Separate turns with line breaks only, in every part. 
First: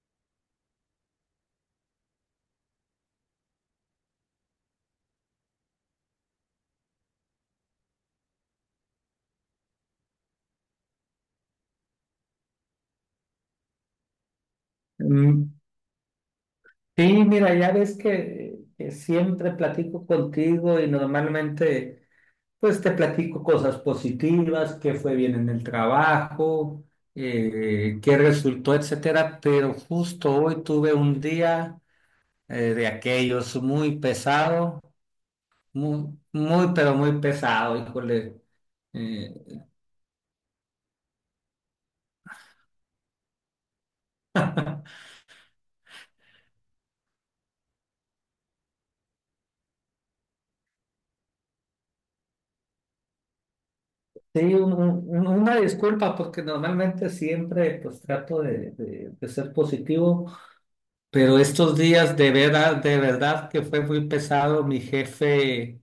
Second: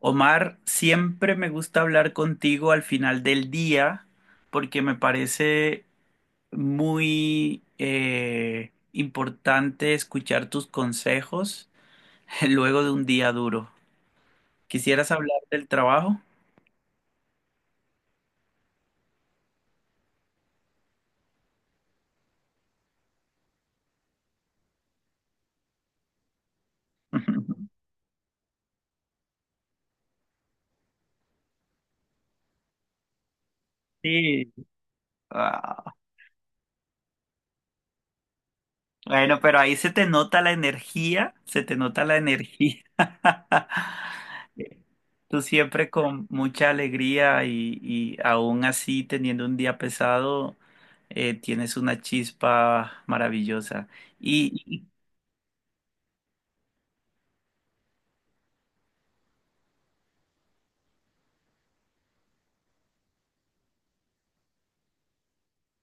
Omar, siempre me gusta hablar contigo al final del día porque me parece muy importante escuchar tus consejos luego de un día duro. ¿Quisieras hablar
Mm,
del trabajo?
Sí, mira, ya ves que siempre platico contigo y normalmente pues te platico cosas positivas, qué fue bien en el trabajo, qué resultó, etcétera, pero justo hoy tuve un día de aquellos muy
Sí.
pesado,
Ah,
muy, muy, pero muy pesado, híjole.
bueno,
Eh,
pero ahí se te nota la energía, se te nota la energía. Tú siempre con mucha alegría y aún así teniendo un día pesado, tienes una chispa maravillosa.
sí,
Y,
un-
y
un- una disculpa porque normalmente siempre pues trato de ser positivo. Pero estos días de verdad que fue muy pesado. Mi jefe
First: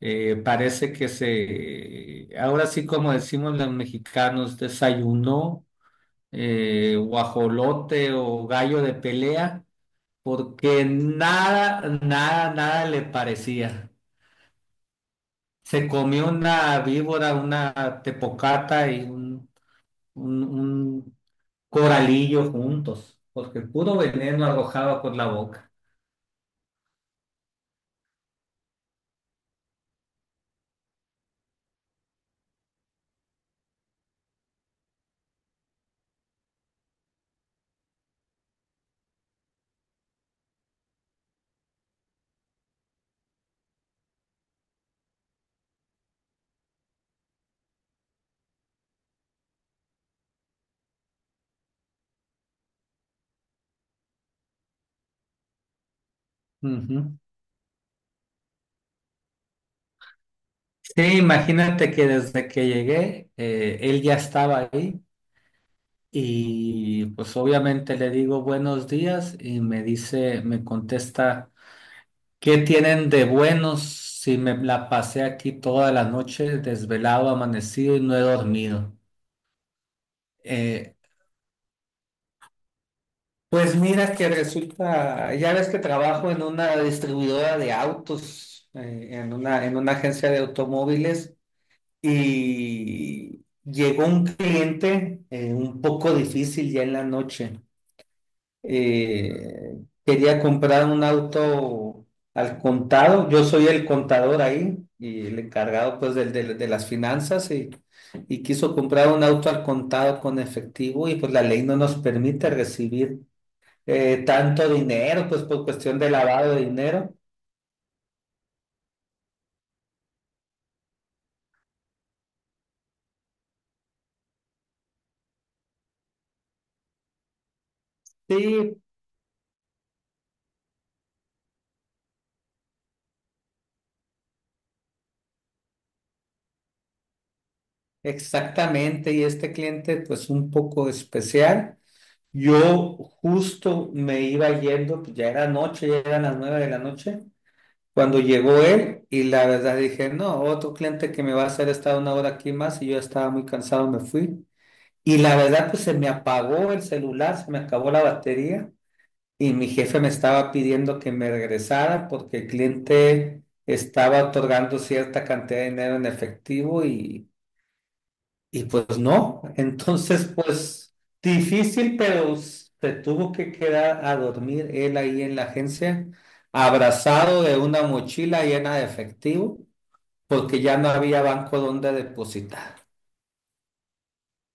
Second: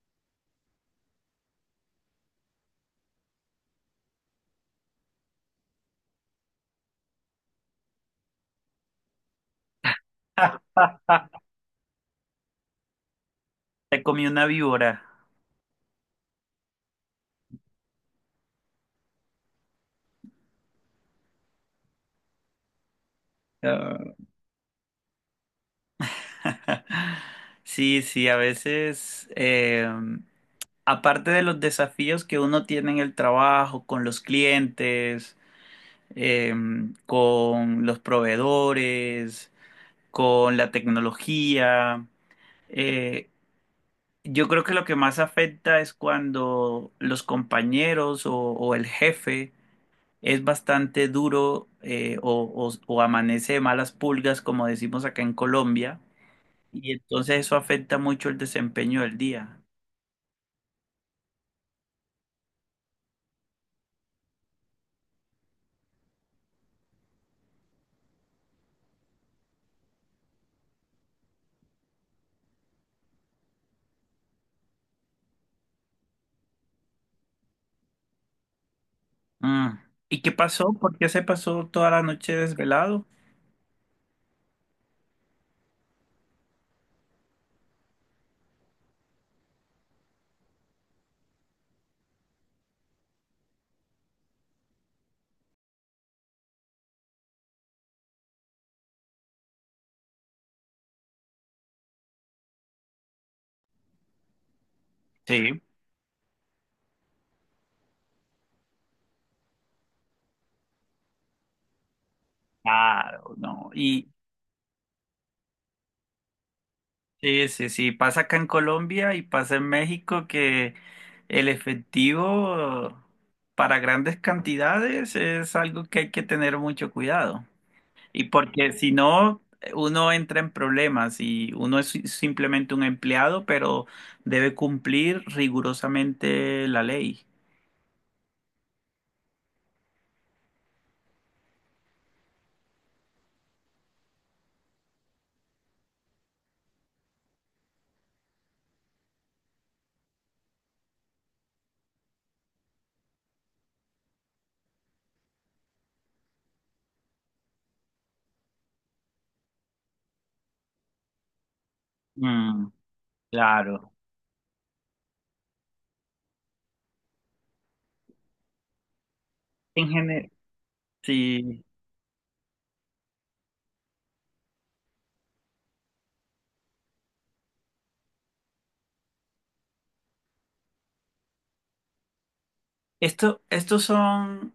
parece que ahora sí, como decimos los mexicanos, desayunó guajolote o gallo de pelea, porque nada, nada, nada le parecía.
te comí una víbora.
Se comió una víbora, una tepocata y un coralillo juntos, porque puro
Ah.
veneno arrojaba por la boca.
Sí, sí, a veces, aparte de los desafíos que uno tiene en el trabajo, con los clientes, eh, con los proveedores, con la tecnología, eh, yo creo que lo que más afecta es cuando los compañeros o el jefe es bastante duro o amanece de malas pulgas, como decimos acá en Colombia, y
Ujú.
entonces eso afecta mucho el desempeño del día.
Sí, imagínate que desde que llegué, él ya estaba ahí y pues obviamente le digo buenos días y me dice, me contesta, ¿qué tienen de buenos si me la pasé aquí toda la noche desvelado, amanecido y no he dormido?
Mm. ¿Y qué pasó?
Eh,
¿Por qué se pasó toda la noche desvelado?
pues mira que resulta, ya ves que trabajo en una distribuidora de autos, en una agencia de automóviles. Y llegó un cliente un poco difícil ya en la noche. Eh, quería comprar un auto al contado. Yo soy el contador ahí y el
Sí.
encargado pues de las finanzas y quiso comprar un auto al contado con efectivo y pues la ley no nos permite recibir
Claro, no. Y,
tanto dinero pues por cuestión de lavado de dinero.
sí, sí, sí, pasa acá en Colombia y pasa en México que el efectivo para grandes cantidades es algo que hay que tener mucho cuidado. Y porque
Sí,
si no, uno entra en problemas y uno es simplemente un empleado, pero debe cumplir rigurosamente la ley.
exactamente. Y este cliente pues un poco especial. Yo justo me iba yendo, pues ya era noche, ya eran las 9 de la noche, cuando llegó él y la verdad dije, no, otro cliente que me va a hacer estar una hora aquí más y yo estaba muy cansado, me fui. Y la verdad, pues se me apagó el celular, se me acabó la batería y mi jefe me estaba pidiendo que me regresara porque el
Mm,
cliente
claro.
estaba otorgando cierta cantidad de dinero en efectivo y pues no,
En
entonces
general,
pues
sí.
difícil, pero se tuvo que quedar a dormir él ahí en la agencia, abrazado de una mochila llena de efectivo, porque ya no había banco donde depositar.
Estos son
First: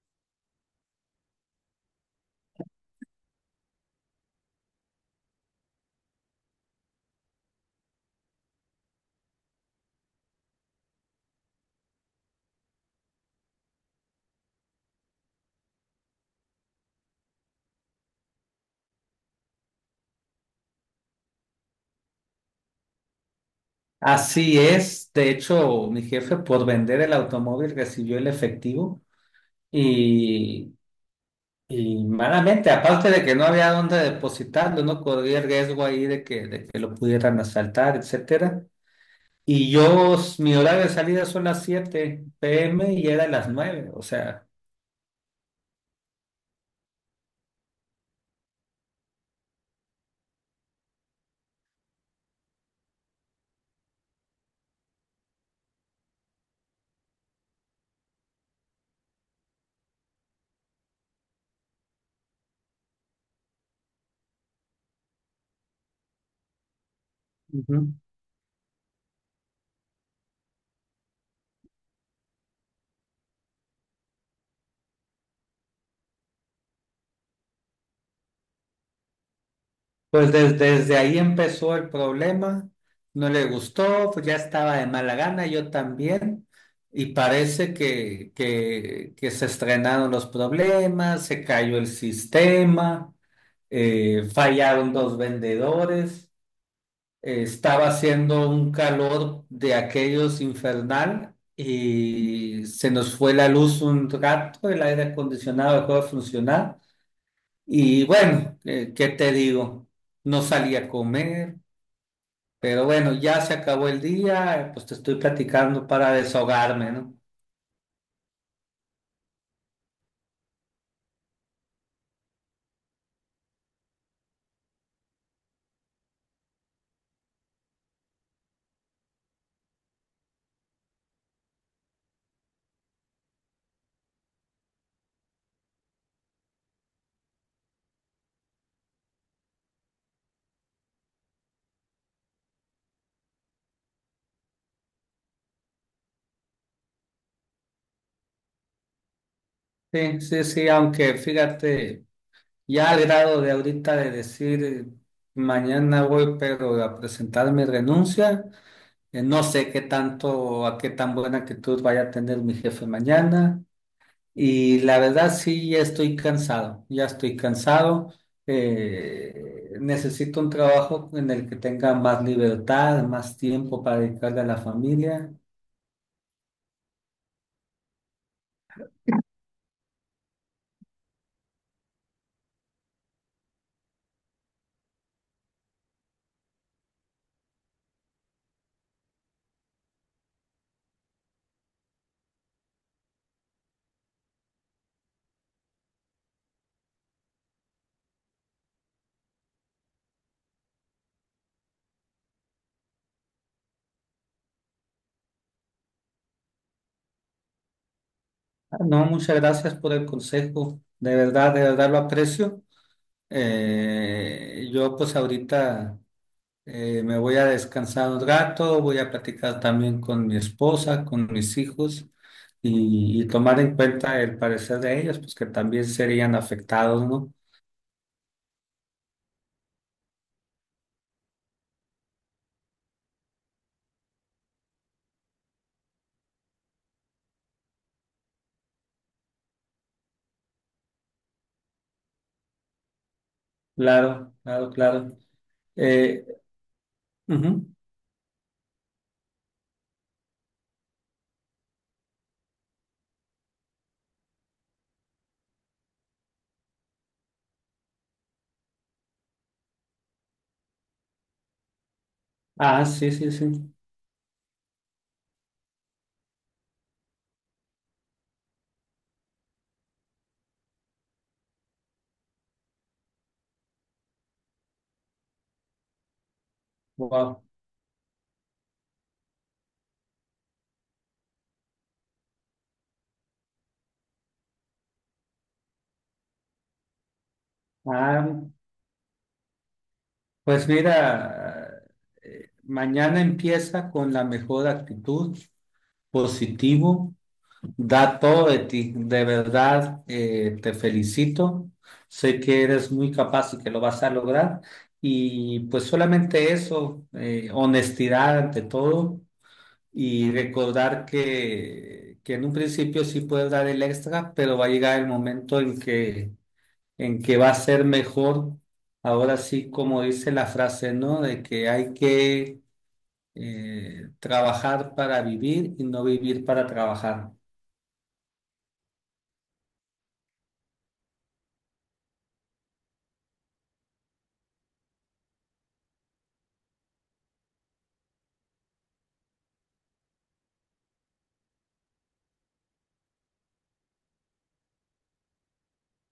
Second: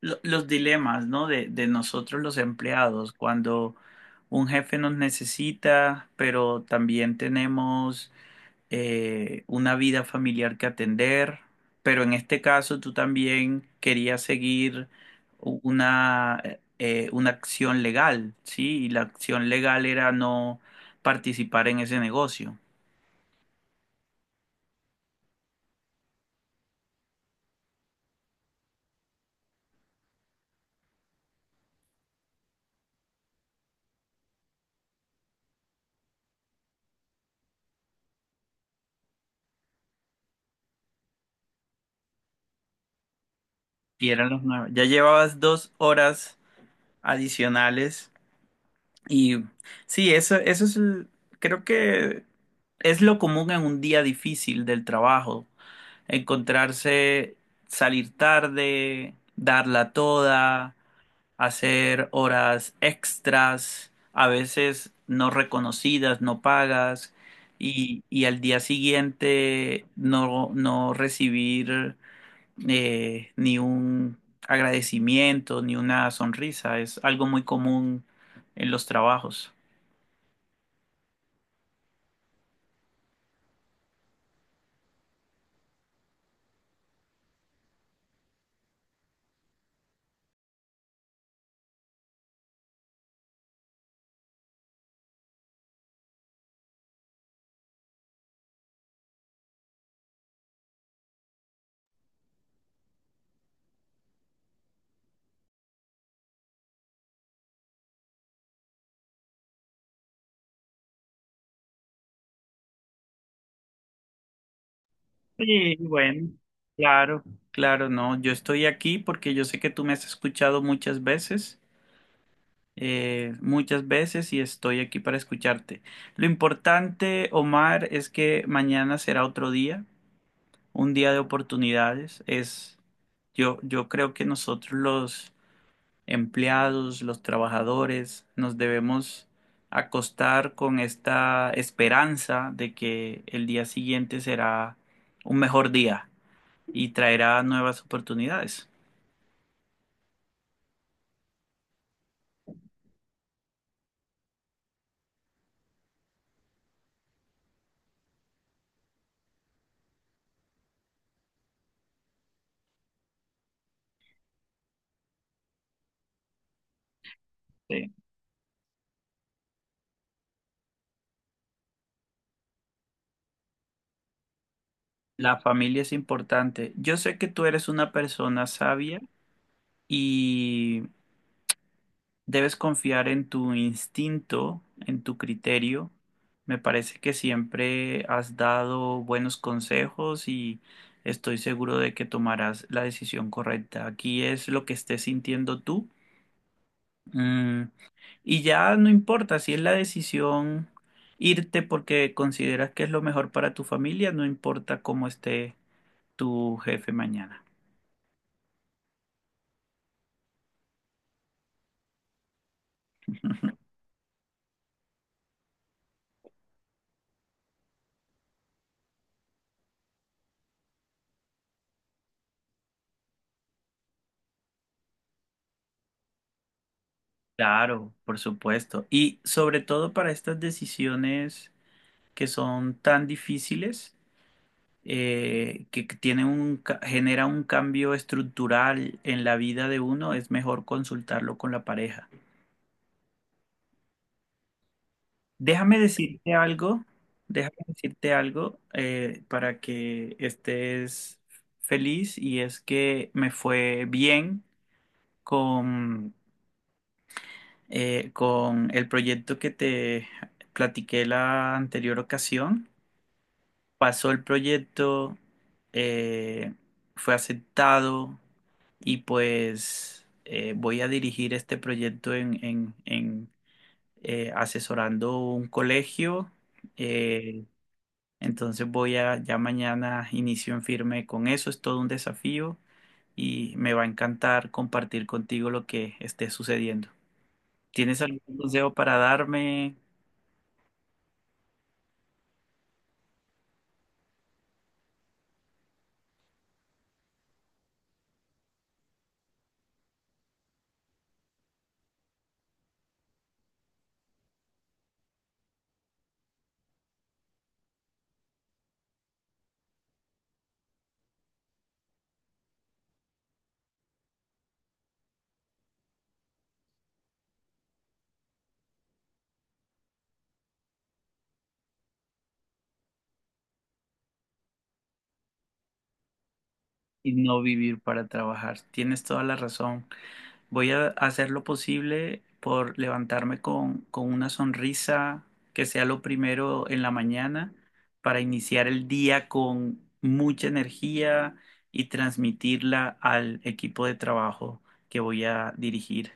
los dilemas, ¿no? De nosotros los empleados, cuando un jefe nos necesita, pero también tenemos una vida familiar que atender, pero en este caso tú también querías seguir u- una, una acción legal, ¿sí? Y la acción legal era no participar en ese negocio.
Así es, de hecho, mi jefe por vender el automóvil recibió el efectivo y, y malamente, aparte de que no había donde depositarlo, no corría el riesgo ahí de que lo pudieran asaltar, etcétera. Y yo, mi horario de salida son las 7 p.m. y era las 9, o
Y eran los
sea...
nueve. Ya llevabas dos horas adicionales. Y sí, eso es, creo que es lo común en un día difícil del trabajo, encontrarse, salir tarde, darla toda, hacer horas extras, a veces no reconocidas, no pagas,
Ujú.
y al día siguiente no, no recibir ni un agradecimiento, ni una sonrisa, es algo muy común en los trabajos.
Pues desde ahí empezó el problema. No le gustó, pues ya estaba de mala gana, yo también. Y parece que se estrenaron los problemas, se cayó el sistema, fallaron dos vendedores. Estaba haciendo un calor de aquellos infernal y se nos fue la luz un rato, el aire acondicionado dejó de funcionar y bueno, ¿qué te digo? No salí a comer, pero bueno, ya se acabó el día, pues te estoy
Sí,
platicando para
bueno,
desahogarme, ¿no?
claro, claro, no, yo estoy aquí porque yo sé que tú me has escuchado muchas veces y estoy aquí para escucharte. Lo importante, Omar, es que mañana será otro día, un día de oportunidades. Es, yo creo que nosotros los empleados, los trabajadores, nos debemos acostar con esta esperanza de que el día siguiente será un mejor día y traerá nuevas oportunidades.
Sí, sí, sí, aunque fíjate, ya al grado de ahorita de decir, mañana voy, pero a presentar mi renuncia. No sé qué tanto, a qué tan buena actitud vaya a tener mi jefe mañana. Y la verdad sí, ya estoy cansado, ya estoy
Sí.
cansado. Necesito un trabajo en el que tenga más libertad, más tiempo para dedicarle a la familia.
La familia es importante. Yo sé que tú eres una persona sabia y debes confiar en tu instinto, en tu criterio. Me parece que siempre has dado buenos consejos y estoy seguro de que tomarás la decisión correcta. Aquí es lo que estés sintiendo tú. Mm, y ya no importa si es la decisión irte porque consideras que es lo mejor para tu familia, no importa cómo esté tu jefe mañana.
Ah, no, muchas gracias por el consejo. De verdad lo aprecio. Yo pues ahorita. Me voy a descansar un rato, voy a platicar también con mi esposa, con mis hijos y tomar en cuenta el parecer de ellos, pues que también serían afectados, ¿no?
Claro, por supuesto. Y sobre todo para estas decisiones que son tan difíciles, que tienen un, genera un cambio estructural en la vida de uno, es mejor consultarlo con la pareja.
Claro, claro, claro.
Déjame
Eh,
decirte algo, déjame
ujú.
decirte algo para que estés feliz y es que me fue bien con, con el proyecto que te platiqué la anterior ocasión.
Ah, sí, sí, sí.
Pasó el proyecto, eh, fue aceptado y pues voy a dirigir este proyecto asesorando un colegio. eh,
Wow.
Entonces voy a, ya mañana inicio en firme con eso, es todo un desafío y me va a encantar compartir contigo lo que esté sucediendo. ¿Tienes algún
Ah,
consejo para darme
pues mira, mañana empieza con la mejor actitud, positivo. Da todo de ti, de verdad, te felicito. Sé que eres muy capaz y que lo vas a lograr. Y pues solamente eso, honestidad ante todo y recordar que en un principio sí puedes dar el extra, pero va a llegar el momento en que va a ser mejor. Ahora sí, como dice la frase, ¿no? De que hay que trabajar para vivir y no vivir para
y
trabajar.
no vivir para trabajar? Tienes toda la razón. Voy a hacer lo posible por levantarme con una sonrisa que sea lo primero en la mañana para iniciar el día con mucha energía y transmitirla al equipo de trabajo que voy a dirigir.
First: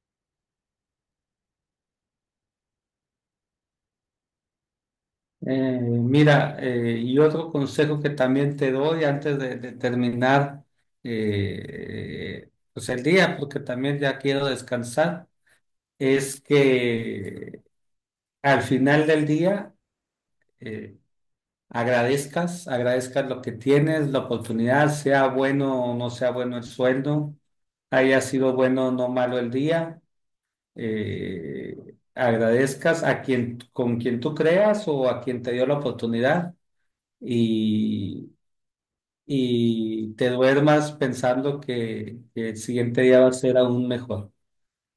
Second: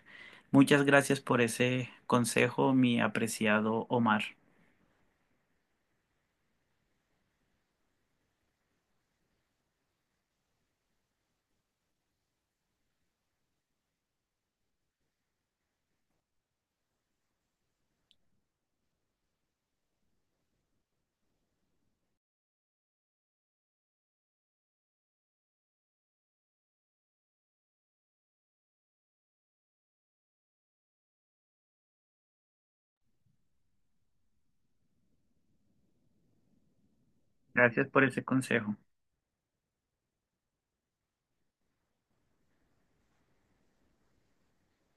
Muchas gracias por ese consejo, mi apreciado Omar.
Mira, y otro consejo que también te doy antes de terminar, pues el día, porque también ya quiero descansar, es que al final del día eh, agradezcas, agradezcas lo que tienes, la oportunidad, sea bueno o no sea bueno el sueldo, haya sido bueno o no malo el día, eh, agradezcas a quien, con quien tú creas o a quien te dio la oportunidad
Gracias por ese
y
consejo.
y te duermas pensando que el siguiente día va a ser aún mejor.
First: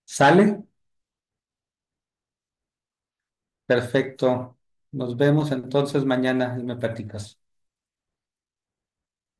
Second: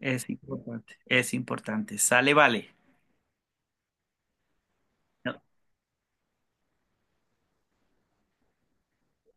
Es
¿Sale?
importante. Es importante. Sale, vale.
Perfecto. Nos vemos entonces mañana y me platicas.